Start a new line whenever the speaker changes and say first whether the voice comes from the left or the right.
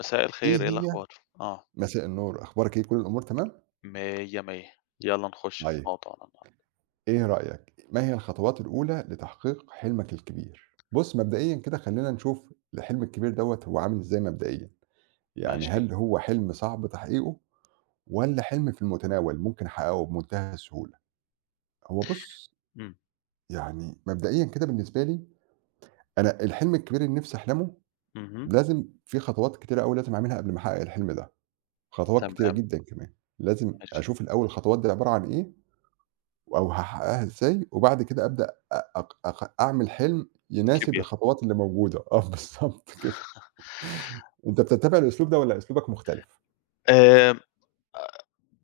left: مساء
right: إيه
left: الخير، إيه
right: هي
left: الأخبار؟ آه،
right: مساء النور، أخبارِك إيه، كل الأمور تمام؟
left: مِيّة، مِيّة. يالّا نخُش في
right: طيب،
left: موضوعنا النهارده.
right: إيه رأيك، ما هي الخطوات الأولى لتحقيق حلمك الكبير؟ بُص، مبدئيًا كده خلّينا نشوف الحلم الكبير دوّة هو عامل إزاي مبدئيًا، يعني
left: ماشي.
right: هل هو حلم صعب تحقيقه والّا حلم في المتناول ممكن أحققه بمنتهى السهولة؟ هو بُص،
left: إمم،
right: يعني مبدئيًا كده بالنسبة لي، أنا الحلم الكبير اللي نِفْسي أحلمه
left: اهم،
right: لازم في خطوات كتيرة أوي لازم أعملها قبل ما أحقق الحلم ده، خطوات كتيرة
left: تمام،
right: جدًا كمان، لازم
left: ماشي،
right: أشوف الأول الخطوات دي عبارة عن إيه أو هاحققها إزاي، وبعد كده أبدأ أ أق أق أعمل حلم يناسب
left: كبير.
right: الخطوات اللي موجودة، آه بالضبط كده. أنت بتتّبع الأسلوب ده والّا أسلوبك مختلف؟
left: آمم،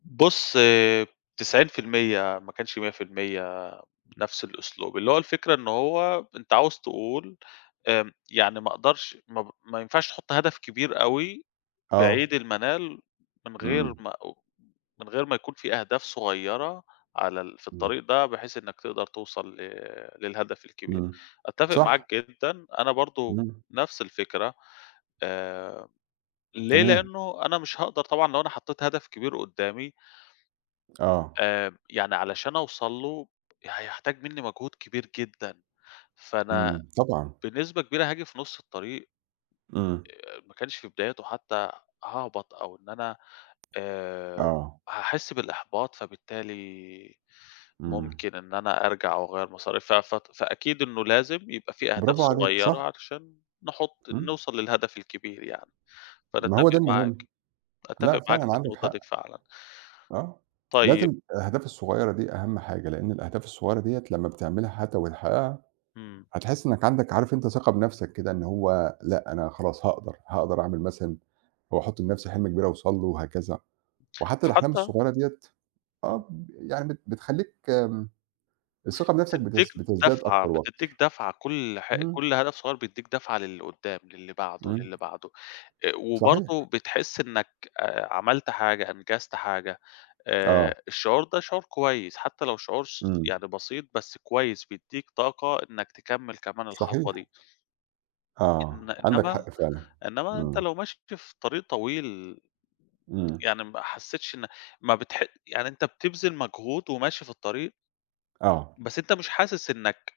left: بُص، 90% ما كانش 100% نفس الأسلوب، اللي هو الفكرة إن هو أنت عاوز تقول. يعني ما أقدرش، ما ينفعش تحُط هدف كبير أوي
right: آه،
left: بعيد المنال من غير
right: إمم،
left: ما من غير ما يكون في أهداف صغيّرة على ال في
right: إمم،
left: الطريق ده، بحيث إنّك تقدر توصل للهدف الكبير.
right: إمم،
left: أتّفق
right: صح،
left: معاك جدًا، أنا برضه
right: إمم،
left: نفس الفكرة. آآ، ليه؟
right: تمام،
left: لإنّه أنا مش هاقدر طبعًا لو أنا حطّيت هدف كبير قُدّامي.
right: آه،
left: يعني علشان أوصل له هيحتاج منّي مجهود كبير جدًا، فأنا
right: إمم، طبعًا،
left: بنسبة كبيرة هاجي في نُص الطريق،
right: إمم،
left: ما كانش في بداياته حتى، هاهبط أو إن أنا آآ
right: آه،
left: هاحس بالإحباط، فبالتالي
right: إمم،
left: ممكن إن أنا أرجع وأغيّر مساري، ف فت فأكيد إنه لازم يبقى في أهداف
right: برافو عليك، صح،
left: صغيّرة علشان
right: إمم،
left: نوصل للهدف الكبير يعني. فأنا
right: ما هو ده
left: أتّفق
right: المهم،
left: معاك،
right: لأ
left: أتّفق معاك
right: فعلًا
left: في
right: عندك
left: النقطة
right: حق،
left: دي فعلًا.
right: آه،
left: طيب،
right: لازم الأهداف الصغيّرة دي أهم حاجة، لإن الأهداف الصغيّرة ديّة لمّا بتعملها حتى وتحققها
left: إمم،
right: هتحس إنك عندك عارف أنت ثقة بنفسك كده إن هو لأ، أنا خلاص هاقدر، هاقدر أعمل مثلًا أو أحُط لنفسي حِمْل كبير أوصل له وهكذا، وحتى الأحلام
left: حتى،
right: الصغيرة ديّة آه،
left: إمم،
right: ب يعني بت بتخلّيك الثقة بنفسك
left: بتدّيك
right: بتزداد أكتر
left: بتدّيك
right: وأكتر.
left: دَفعة.
right: إمم،
left: كل هدف صغيّر بيدّيك دَفعة للي قدّام، للي بعده،
right: إمم،
left: للي بعده.
right: صحيح،
left: وبرضه بتحس إنك عملت حاجة، أنجزت حاجة.
right: آه،
left: الشعور ده شعور كويس، حتى لو شعور
right: إمم،
left: يعني بسيط بس كويس، بيدّيك طاقة إنك تكمّل كمان الخطوة
right: صحيح،
left: دي. إن
right: آه، عندك
left: إنما
right: حق فعلًا،
left: إنما أنت
right: إمم،
left: لو ماشي في طريق طويل،
right: إمم،
left: يعني ما حسّيتش إن، ما بتح يعني أنت بتبذل مجهود وماشي في الطريق،
right: آه،
left: بس أنت مش حاسس إنك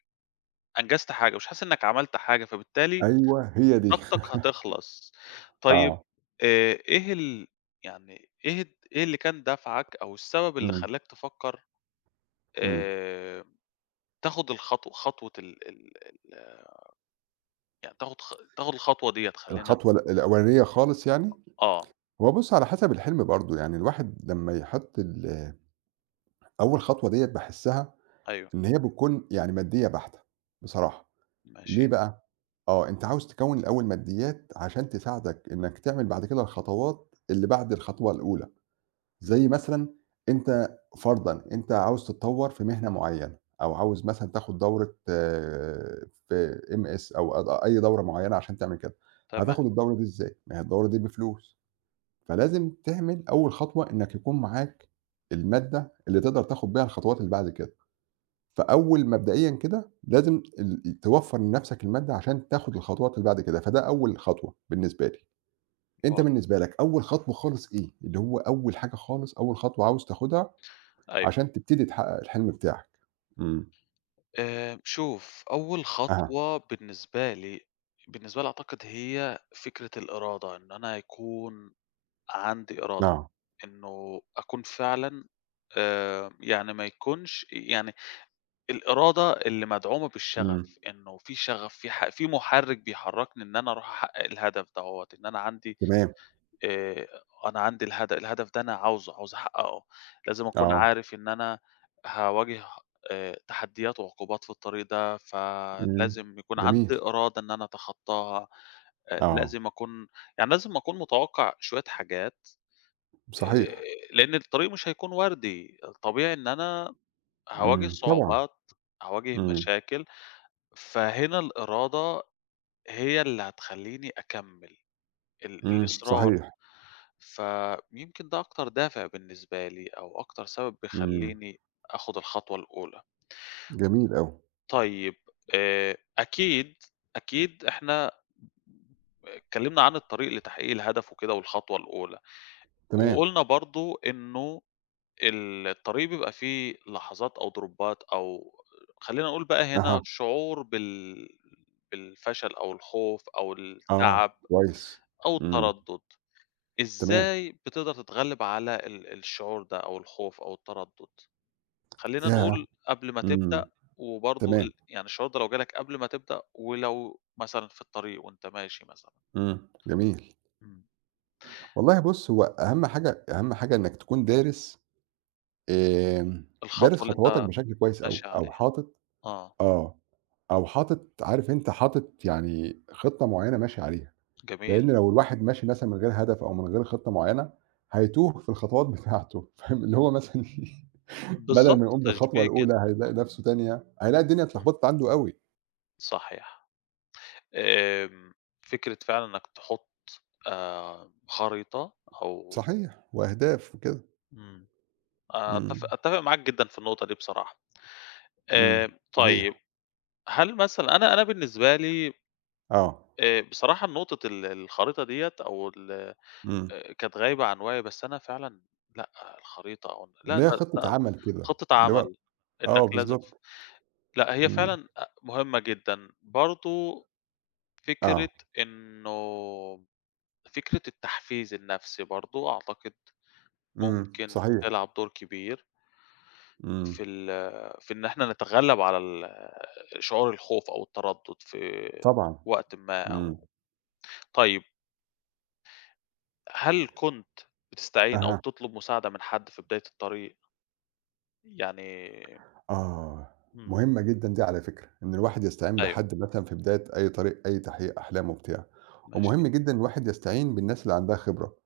left: أنجزت حاجة، مش حاسس إنك عملت حاجة، فبالتالي
right: أيوه هي دي،
left: طاقتك هتخلص. طيب،
right: آه،
left: إيه ال، يعني إيه اللي كان دافعك أو السبب اللي
right: إمم،
left: خلّاك تفكّر،
right: إمم،
left: آآ تاخُد خطوة ال ال ال يعني تاخُد، تاخُد الخطوة ديّة، خلّينا نقو
right: الخطوة الأولانية خالص يعني؟
left: آه،
right: هو بُص على حسب الحلم برضه، يعني الواحد لمّا يحُط أول خطوة ديّة باحسّها
left: أيوه،
right: إن هي بتكون يعني مادية بحتة بصراحة،
left: ماشي،
right: ليه بقى؟ آه، أنت عاوز تكوّن الأول ماديات عشان تساعدك إنّك تعمل بعد كده الخطوات اللي بعد الخطوة الأولى،
left: إمم،
right: زي مثلًا أنت فرضًا أنت عاوز تتطوّر في مهنة معيّنة أو عاوز مثلًا تاخد دورة آه، في MS أو أي دورة معيّنة عشان تعمل كده،
left: تمام،
right: هتاخد الدورة دي إزاي؟ ما هي الدورة دي بفلوس، فلازم تعمل أول خطوة إنّك يكون معاك المادة اللي تقدر تاخد بيها الخطوات اللي بعد كده. فأول مبدئيًا كده لازم توفّر لنَفْسك المادة عشان تاخُد الخطوات اللي بعد كده، فده أول خطوة بالنسبة لي. أنت
left: واضح،
right: بالنسبة لك أول خطوة خالص إيه؟ اللي هو أول حاجة خالص، أول خطوة عاوز تاخُدها
left: أيوه.
right: عشان تبتدي تحقّق الحلم بتاعك؟ إمم.
left: شوف، أول
right: أها،
left: خطوة بالنسبة لي، أعتقد هي فكرة الإرادة، إن أنا يكون عندي إرادة،
right: آه.
left: إنه أكون فعلًا، يعني ما يكونش، يعني الإرادة اللي مدعومة
right: إمم.
left: بالشغف، إنه في شغف، في محرك بيحركني إن أنا أروح أحقق الهدف دوّة. إن أنا عندي،
right: تمام.
left: آآ، أنا عندي الهدف ده، أنا عاوزه، عاوز أحققه. لازم أكون
right: آه.
left: عارف إن أنا هاواجه تحديات وعقوبات في الطريق ده،
right: إمم.
left: فلازم يكون عندي
right: جميل.
left: إرادة إن أنا أتخطاها. آآ،
right: آه.
left: لازم أكون لازم أكون متوقع شوية حاجات.
right: صحيح.
left: لإن الطريق مش هيكون وردي، طبيعي إن أنا هاواجه
right: إمم. طبعًا.
left: صعوبات، هاواجه
right: إمم.
left: مشاكل. فهنا الإرادة هي اللي هتخلّيني أكمّل،
right: إمم.
left: الإصرار.
right: صحيح.
left: فيمكن ده أكتر دافع بالنسبة لي، أو أكتر سبب
right: إمم.
left: بيخلّيني آخُد الخطوة الأولى.
right: جميل أوي.
left: طيب، أكيد، أكيد إحنا اتكلّمنا عن الطريق لتحقيق الهدف وكده والخطوة الأولى،
right: تمام.
left: وقُلنا برضه إنه الطريق بيبقى فيه لحظات أو دروبات، أو خلّينا نقول بقى هنا
right: أها.
left: شعور بالفشل أو الخوف أو
right: آه.
left: التعب
right: كويس.
left: أو
right: إمم.
left: التردُّد.
right: تمام.
left: إزاي بتقدر تتغلّب على الشعور ده، أو الخوف أو التردُّد؟ خلّينا
right: ياه!
left: نقول قبل ما
right: إمم.
left: تبدأ، وبرضه
right: تمام،
left: يعني الشعور ده لو جه لك قبل ما تبدأ، ولو مثلًا في الطريق وأنت ماشي مثلًا.
right: إمم، جميل.
left: إمم.
right: والله بُص، هو أهم حاجة أهم حاجة إنّك تكون آمم، دارس
left: الخطوة اللي
right: خطواتك
left: أنت
right: بشكل كويس أوي
left: ماشي
right: أو
left: عليها.
right: حاطط
left: آه،
right: آه، أو حاطط عارف أنت حاطط يعني خطة معيّنة ماشي عليها،
left: جميل.
right: لإن لو الواحد ماشي مثلًا من غير هدف أو من غير خطة معيّنة،
left: إمم.
right: هيتوه في الخطوات بتاعته فاهم، اللي هو مثلًا بدل ما
left: بالضبط،
right: يقوم بالخطوة
left: تشبيه جدًا.
right: الأولى
left: آه،
right: هيلاقي نَفْسه تانية هيلاقي الدنيا
left: إمم.
right: اتلخبطت عنده أوي.
left: صحيح. آمم، فكرة فعلًا إنك تحط خريطة أو.
right: صحيح، وأهداف وكده.
left: إمم.
right: إمم،
left: أتفق معاك جدًا في النقطة دي بصراحة.
right: إمم.
left: طيب،
right: صحيح،
left: هل مثلًا، أنا بالنسبة لي،
right: آه،
left: بصراحة نقطة الخريطة ديّة، أو ال
right: إمم.
left: كانت غايبة عن وعيي. بس أنا فعلًا، لأ، الخريطة، أو لأ،
right: اللي
left: ده،
right: هي خطة
left: ده
right: عمل كده،
left: خطة
right: اللي هو
left: عمل إنك
right: آه
left: لازم،
right: بالضبط،
left: لأ، هي
right: إمم،
left: فعلًا مهمة جدًا. برضه فكرة
right: آه،
left: إنه فكرة التحفيز النفسي برضه، أعتقد
right: إمم،
left: ممكن
right: صحيح،
left: تلعب دور كبير
right: إمم،
left: في ال في إن إحنا نتغلب على شعور الخوف أو التردد في
right: طبعًا،
left: وقتٍ ما
right: إمم،
left: أو. طيب، هل كنت بتستعين أو
right: أها،
left: بتطلب مساعدة من حد في بداية الطريق؟ يعني،
right: آه،
left: إمم،
right: مهمة جدًا دي على فكرة، إن الواحد يستعين
left: أيوه،
right: بحد مثلًا في بداية أي طريق أي تحقيق أحلام وبتاع،
left: ماشي،
right: ومهم جدًا الواحد يستعين بالناس اللي عندها خبرة،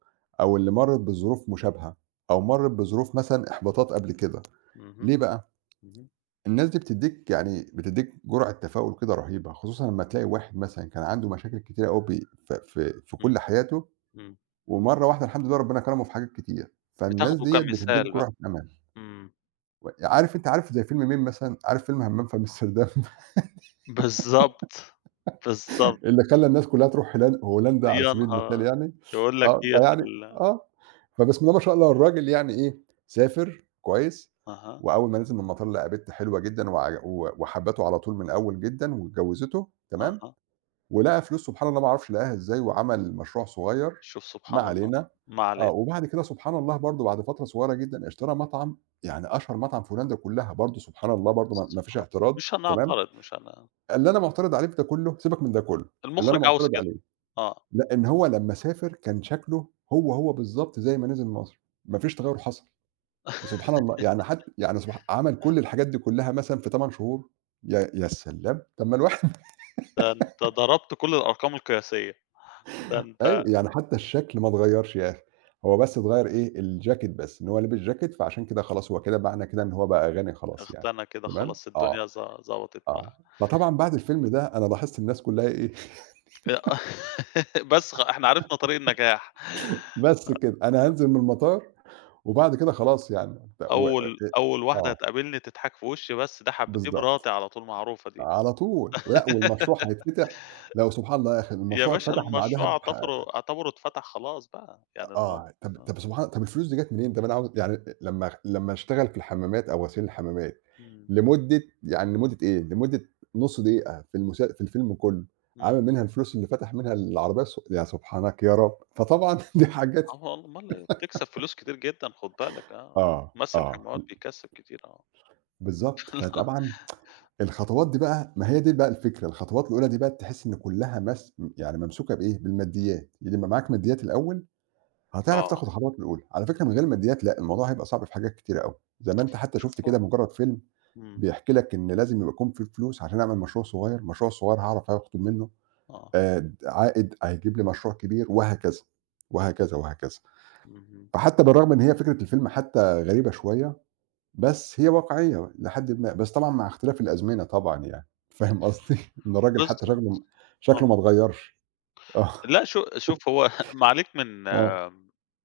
right: أو اللي مرّت بظروف مشابهة، أو مرّت بظروف مثلًا إحباطات قبل كده،
left: اهم،
right: ليه بقى؟
left: اهم،
right: الناس دي بتدّيك يعني بتدّيك جرعة تفاؤل كده رهيبة، خصوصًا لمّا تلاقي واحد مثلًا كان عنده مشاكل كتيرة أوي بي ف في في
left: إمم،
right: كل حياته
left: إمم،
right: ومرّة واحدة الحمد لله ربنا كرمه في حاجات كتير، فالناس
left: بتاخده
right: ديّة بتدّيك
left: كمثال بقى،
right: جرعة أمان،
left: إمم،
right: و عارف أنت عارف زي فيلم مين مثلًا، عارف فيلم همام في أمستردام
left: بالضبط، بالضبط،
right: اللي خلّى الناس كلّها تروح هولندا على
left: يا
right: سبيل المثال
left: نهار!
right: يعني،
left: يقول لك
right: آه،
left: ديّة
right: فيعني آه، فبسم الله ما شاء الله الراجل يعني إيه، سافر كويس،
left: أها،
right: وأول ما نزل من المطار لقى بنت حلوة جدًا وع و وحبّته على طول من الأول جدًا واتجوّزته، تمام؟
left: أها.
right: ولقى فلوس سبحان الله ما أعرفش لقاها إزاي وعمل مشروع صغير،
left: شوف
right: ما
left: سبحان الله.
right: علينا،
left: ما
right: آه،
left: علينا.
right: وبعد كده سبحان الله برضه بعد فترة صغيرة جدًا اشترى مطعم، يعني أشهر مطعم في هولندا كلّها برضه سبحان الله برضه ما فيش
left: سبحان الله.
right: اعتراض
left: مش
right: تمام،
left: هنعترض، مش هن
right: اللي أنا معترض عليه في ده كلّه سيبك من ده كلّه، اللي أنا
left: المُخرِج عاوز
right: معترض
left: كده.
right: عليه
left: آه.
right: لأ، إن هو لمّا سافر كان شكله هو بالضبط زي ما نزل مصر، ما فيش تغيُّر حصل، سبحان الله يعني حت يعني سبح عمل كل الحاجات دي كلّها مثلًا في 8 شهور، يا سلام! طَب ما الواحد
left: ده أنت ضربت كل الأرقام القياسية، ده
right: أيوه،
left: أنت
right: يعني حتى الشكل ما اتغيّرش يا أخي، هو بس اتغيّر إيه، الجاكيت بس، إن هو لابس جاكيت فعشان كده خلاص هو كده معنى كده إن هو بقى غني خلاص يعني،
left: اغتنى كده
right: تمام؟
left: خلاص،
right: آه،
left: الدنيا ضبطت معاه.
right: آه. فطبعًا بعد الفيلم ده أنا لاحظت الناس كلّها إيه،
left: آآ بس، إحنا عرفنا طريق النجاح.
right: بس كده أنا هانزل من المطار وبعد كده خلاص يعني ت و أ
left: أول واحدة
right: آه،
left: هتقابلني تضحك في وشّي بس ده حب دي
right: بالضبط،
left: مراتي على طول معروفة دي.
right: على طول، ولأ والمشروع هيتفتح، لو سبحان الله يا أخي
left: يا
right: المشروع
left: باشا
right: اتفتح بعدها
left: المشروع
right: بح
left: اعتبره اتفتح خلاص بقى، يعني الم.
right: آه، طب
left: آه.
right: طب سبحان طب الفلوس دي جات منين؟ طب أنا عاوز يعني لمّا أشتغل في الحمامات أو غسيل الحمامات
left: إمم.
right: لمدة يعني لمدة إيه، لمدة نُص دقيقة في الفيلم كلّه،
left: إمم.
right: عامل منها الفلوس اللي فتح منها العربية يا سبحانك يا رب! فطبعًا دي حاجات
left: آه، أومال إيه، بتكسب فلوس كتير جدًا، خُد بالك، آه.
right: آه،
left: مَسّ
right: آه،
left: الحموات بيكسّب كتير، آه.
right: بالضبط، فطبعًا الخطوات دي بقى ما هي دي بقى الفكرة، الخطوات الأولى دي بقى تحس إن كلّها يعني ممسوكة بإيه،
left: إمم،
right: بالماديات، يبقى معاك ماديات الأول هتعرف
left: آه،
right: تاخد خطواتك الأولى. على فكرة من غير ماديات لأ، الموضوع هيبقى صعب في حاجات كتيرة أوي. زي ما أنت حتى شُفت
left: شوف هو،
right: كده مجرّد فيلم
left: إمم،
right: بيحكي لك إن لازم يبقى يكون في فلوس عشان أعمل مشروع صغير، المشروع الصغير هاعرف آخد منّه
left: آه،
right: عائد هيجيب لي مشروع كبير وهكذا، وهكذا، وهكذا.
left: اهم،
right: فحتى بالرغم إن هي فكرة الفيلم حتى غريبة شوية، بس هي واقعية لحدٍ ما، بس طبعًا مع اختلاف الأزمنة طبعًا يعني. فاهم قصدي؟ إن الراجل حتى
left: بالضبط، آه.
right: شكله ما اتغيّرش. آه،
left: لأ، شوف هو ما عليك من،
right: آه.
left: آه،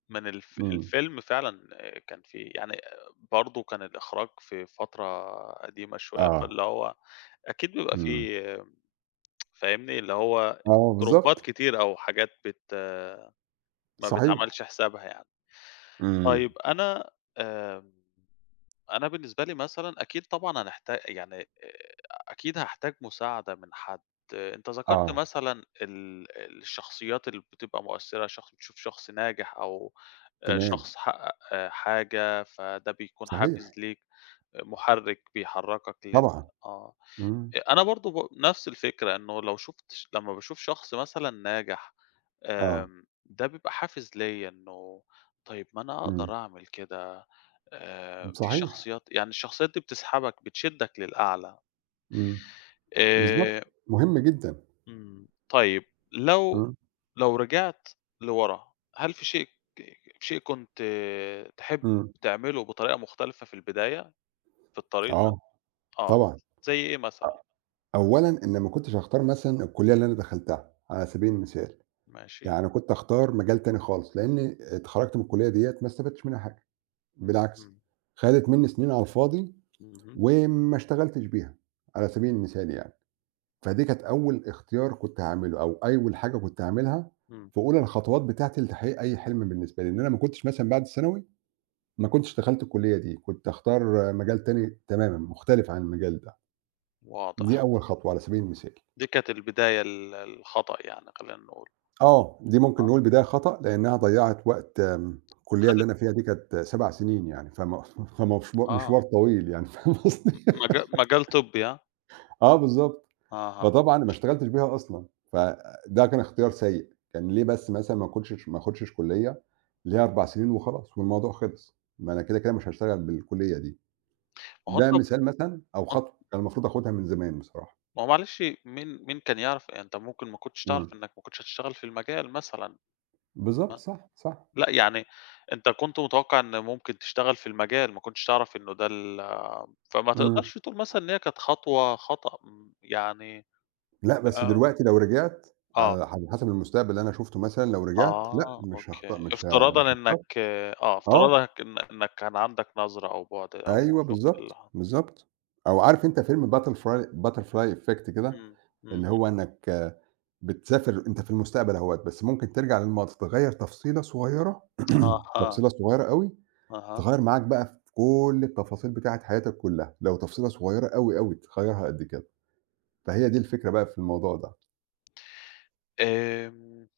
left: من
right: إمم.
left: الفيلم فعلًا. كان فيه يعني، برضه كان الإخراج في فترة قديمة شوية،
right: آه.
left: فاللي هو أكيد بيبقى
right: إمم.
left: فيه، فاهمني، اللي هو
right: آه
left: تروبات
right: بالضبط.
left: كتير أو حاجات ما
right: صحيح.
left: بتعملش حسابها يعني.
right: إمم.
left: طيب، أنا، آمم، أنا بالنسبة لي مثلًا، أكيد طبعًا يعني أكيد هاحتاج مساعدة من حد. أنت ذكرت
right: آه،
left: مثلًا الشخصيات اللي بتبقى مؤثرة، بتشوف شخص ناجح، أو
right: تمام.
left: شخص حقق حاجة، فده بيكون حافز
right: صحيح،
left: ليك، محرك بيحركك لل
right: طبعًا.
left: آه.
right: إمم.
left: أنا برضه نفس الفكرة، إنه لو، شُفت ش لمّا باشوف شخص مثلًا ناجح.
right: آه.
left: ده بيبقى حافز ليّا، طيب، ما أنا
right: إمم.
left: أقدر أعمل كده. في
right: صحيح.
left: شخصيات يعني الشخصيات دي بتسحبك، بتشدّك للأعلى.
right: إمم. بالضبط.
left: آآ،
right: مهم جدًا.
left: إمم، طيب، لو
right: إمم.
left: لو رجعت لورا، هل في شيء كنت، تحب
right: إمم.
left: تعمله بطريقة مختلفة في البداية، في الطريق ده؟
right: آه،
left: آه،
right: طبعًا.
left: زي إيه مثلًا؟
right: أولًا إن ما كنتش هاختار مثلًا الكُلّية اللي أنا دخلتها على سبيل المثال.
left: ماشي.
right: يعني كنت هاختار مجال تاني خالص، لإن اتخرّجت من الكُلّية ديّة ما استفدتش منها حاجة،
left: إمم،
right: بالعكس،
left: إمم،
right: خدت منّي سنين على الفاضي
left: اهم،
right: وما اشتغلتش بيها على سبيل المثال يعني. فدي كانت أول اختيار كنت هاعمله، أو أول حاجة كنت هاعملها
left: إمم.
right: في أولى الخطوات بتاعتي لتحقيق أي حلم بالنسبة لي، إن أنا ما كنتش مثلًا بعد الثانوي ما كنتش دخلت الكلية دي، كنت هاختار مجال تاني تمامًا مختلف عن المجال ده، دي
left: واضح.
right: أول خطوة على سبيل المثال.
left: دي كانت البداية الخطأ يعني، خلّينا نقول.
right: آه، دي ممكن
left: آه.
right: نقول بداية خطأ لأنها ضيّعت وقت. الكلية اللي
left: خدت.
right: أنا فيها دي كانت 7 سنين يعني، فمشوا مشوار
left: آه.
right: طويل يعني فاهم قصدي؟
left: م مجا مجال طبّي ها؟
right: آه بالضبط.
left: أها.
right: فطبعًا أنا ما اشتغلتش بيها أصلًا، فده كان اختيار
left: إمم.
right: سيء، كان ليه بس مثلًا ما اخشش كلية اللي هي 4
left: اهم.
right: سنين وخلاص والموضوع خلص، ما أنا كده، كده مش هاشتغل بالكلية دي،
left: ما هو
right: ده
left: أنت ما
right: مثال مثلًا أو
left: هو
right: خطوة كان المفروض آخدها من زمان بصراحة.
left: ما هو معلش، مين كان يعرف أنت؟ ممكن ما كنتش تعرف
right: إمم،
left: إنّك ما كنتش هتشتغل في المجال مثلًا،
right: بالضبط
left: ما
right: صح، صح،
left: لأ، يعني أنت كنت متوقّع إن ممكن تشتغل في المجال، ما كنتش تعرف إنه ده فما
right: إمم،
left: تقدرش تقول مثلًا إن هي كانت خطوة خطأ، يعني.
right: لأ بس
left: آه.
right: دلوقتي لو رجعت
left: آه.
right: على حسب المستقبل اللي أنا شُفته مثلًا لو رجعت لأ مش هاخت
left: أوكي.
right: مش ه مش هاختار آه،
left: افتراضًا إن إنّك كان عندك نظرة أو بُعد أو
right: أيوه
left: شُفت اللي،
right: بالضبط،
left: ح
right: بالضبط، أو عارف أنت فيلم Butterfly Effect كده؟
left: إمم، اهم.
right: اللي هو إنّك بتسافر أنت في المستقبل أهوّة، بس ممكن ترجع للماضي تغيّر تفصيلة صغيّرة،
left: أها،
right: تفصيلة صغيّرة أوي،
left: أها.
right: تغيّر معاك بقى في كل التفاصيل بتاعة حياتك كلّها، لو تفصيلة صغيّرة أوي، أوي تغيّرها قد كده، فهي دي الفكرة بقى في الموضوع ده.
left: آمم،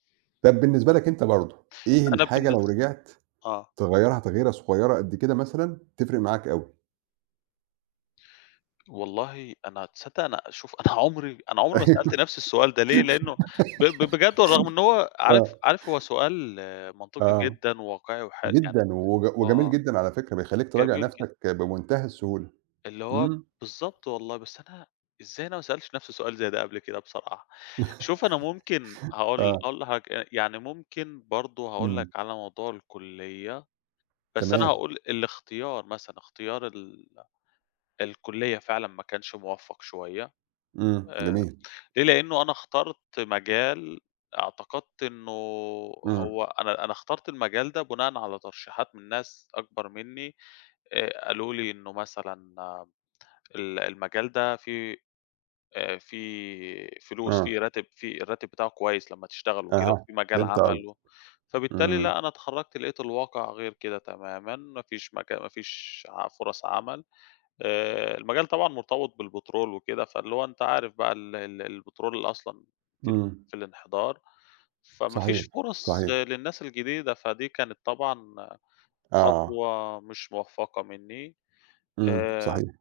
right: طَب بالنسبة لك أنت برضه، إيه
left: أنا
right: الحاجة لو
left: بالنس
right: رجعت
left: آه.
right: تغيّرها تغييرة صغيّرة قد كده مثلًا تفرق معاك أوي؟
left: والله، أنا تصدّق أنا شوف أنا عمري أنا عمري ما سألت
right: أيوه،
left: نَفْسي السؤال ده ليه، لإنه، ب ب بجد، ورغم إن هو،
right: آه،
left: عارف، هو سؤال منطقي
right: آه،
left: جدًا وواقعي يعني.
right: جدًا وج وجميل
left: آه،
right: جدًا على فكرة، بيخلّيك تراجع
left: جميل جدًا.
right: نَفْسك بمنتهى السهولة.
left: اللي هو
right: إمم،
left: بالضبط، والله، بس أنا إزاي أنا ما سألتش نفْسي سؤال زي ده قبل كده بصراحة؟ شوف، أنا ممكن
right: آه،
left: هاقول لحضرتك، يعني ممكن برضه هاقول
right: إمم،
left: لك على موضوع الكُلّية، بس أنا
right: تمام.
left: هاقول الاختيار مثلًا، اختيار الكُلّية فعلًا ما كانش موفّق شوية.
right: إمم،
left: آآ،
right: جميل،
left: ليه؟ لإنه أنا اخترت مجال اعتقدت إنه،
right: إمم،
left: هو أنا أنا اخترت المجال ده بناءً على ترشيحات من ناس أكبر منّي. قالوا لي إنه مثلًا، المجال ده فيه، في فلوس،
right: آه،
left: في الراتب بتاعه كويس لمّا تشتغل وكده،
right: أها،
left: وفي مجال
right: فهمت قصدك،
left: عمل، فبالتالي
right: إمم،
left: لأ، أنا اتخرّجت لقيت الواقع غير كده تمامًا، ما فيش فرص عمل. المجال طبعًا مرتبط بالبترول وكده، فاللي هو أنت عارف بقى، ال ال البترول اللي أصلًا في
right: إمم،
left: في الانحدار، فما فيش
right: صحيح،
left: فرص،
right: صحيح،
left: للناس الجديدة، فدي كانت طبعًا
right: آه،
left: خطوة مش موفّقة منّي.
right: إمم،
left: آآ
right: صحيح،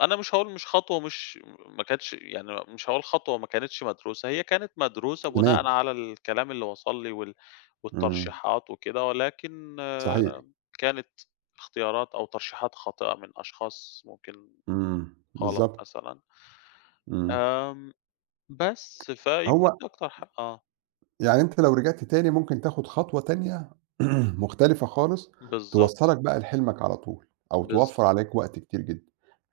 left: أنا مش هاقول مش خطوة مش ما كانتش يعني مش هاقول خطوة ما كانتش مدروسة، هي كانت مدروسة بناءً
right: تمام،
left: على الكلام اللي وصل لي
right: إمم،
left: والترشيحات وكده، ولكن،
right: صحيح،
left: كانت اختيارات أو ترشيحات خاطئة من أشخاص ممكن
right: إمم،
left: غلط
right: بالضبط،
left: مثلًا.
right: إمم،
left: آمم، بس فيمكن
right: هو
left: دي أكتر، ح.
right: يعني أنت لو رجعت تاني ممكن تاخد خطوة تانية مختلفة خالص،
left: بالضبط،
right: توصّلك بقى لحلمك على طول، أو توفّر
left: بالضبط،
right: عليك وقت كتير جدًا.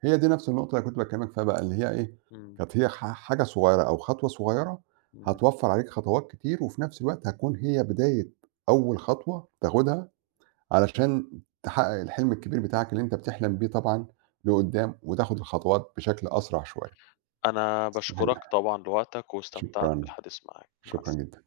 right: هي دي نفس النقطة اللي كنت باكلمك فيها بقى، اللي هي إيه،
left: إمم،
right: كانت هي حاجة صغيرة أو خطوة صغيرة
left: إمم،
right: هتوفّر عليك خطوات كتير، وفي نفس الوقت هتكون هي بداية أول خطوة تاخدها علشان تحقق الحلم الكبير بتاعك اللي أنت بتحلم بيه طبعًا لقدّام، وتاخد الخطوات بشكل أسرع شوية.
left: أنا
right: صحيح،
left: باشكرك طبعًا لوقتك، واستمتعت
right: شكرًا،
left: بالحديث معاك، مع
right: شكرًا
left: الس.
right: جدًا.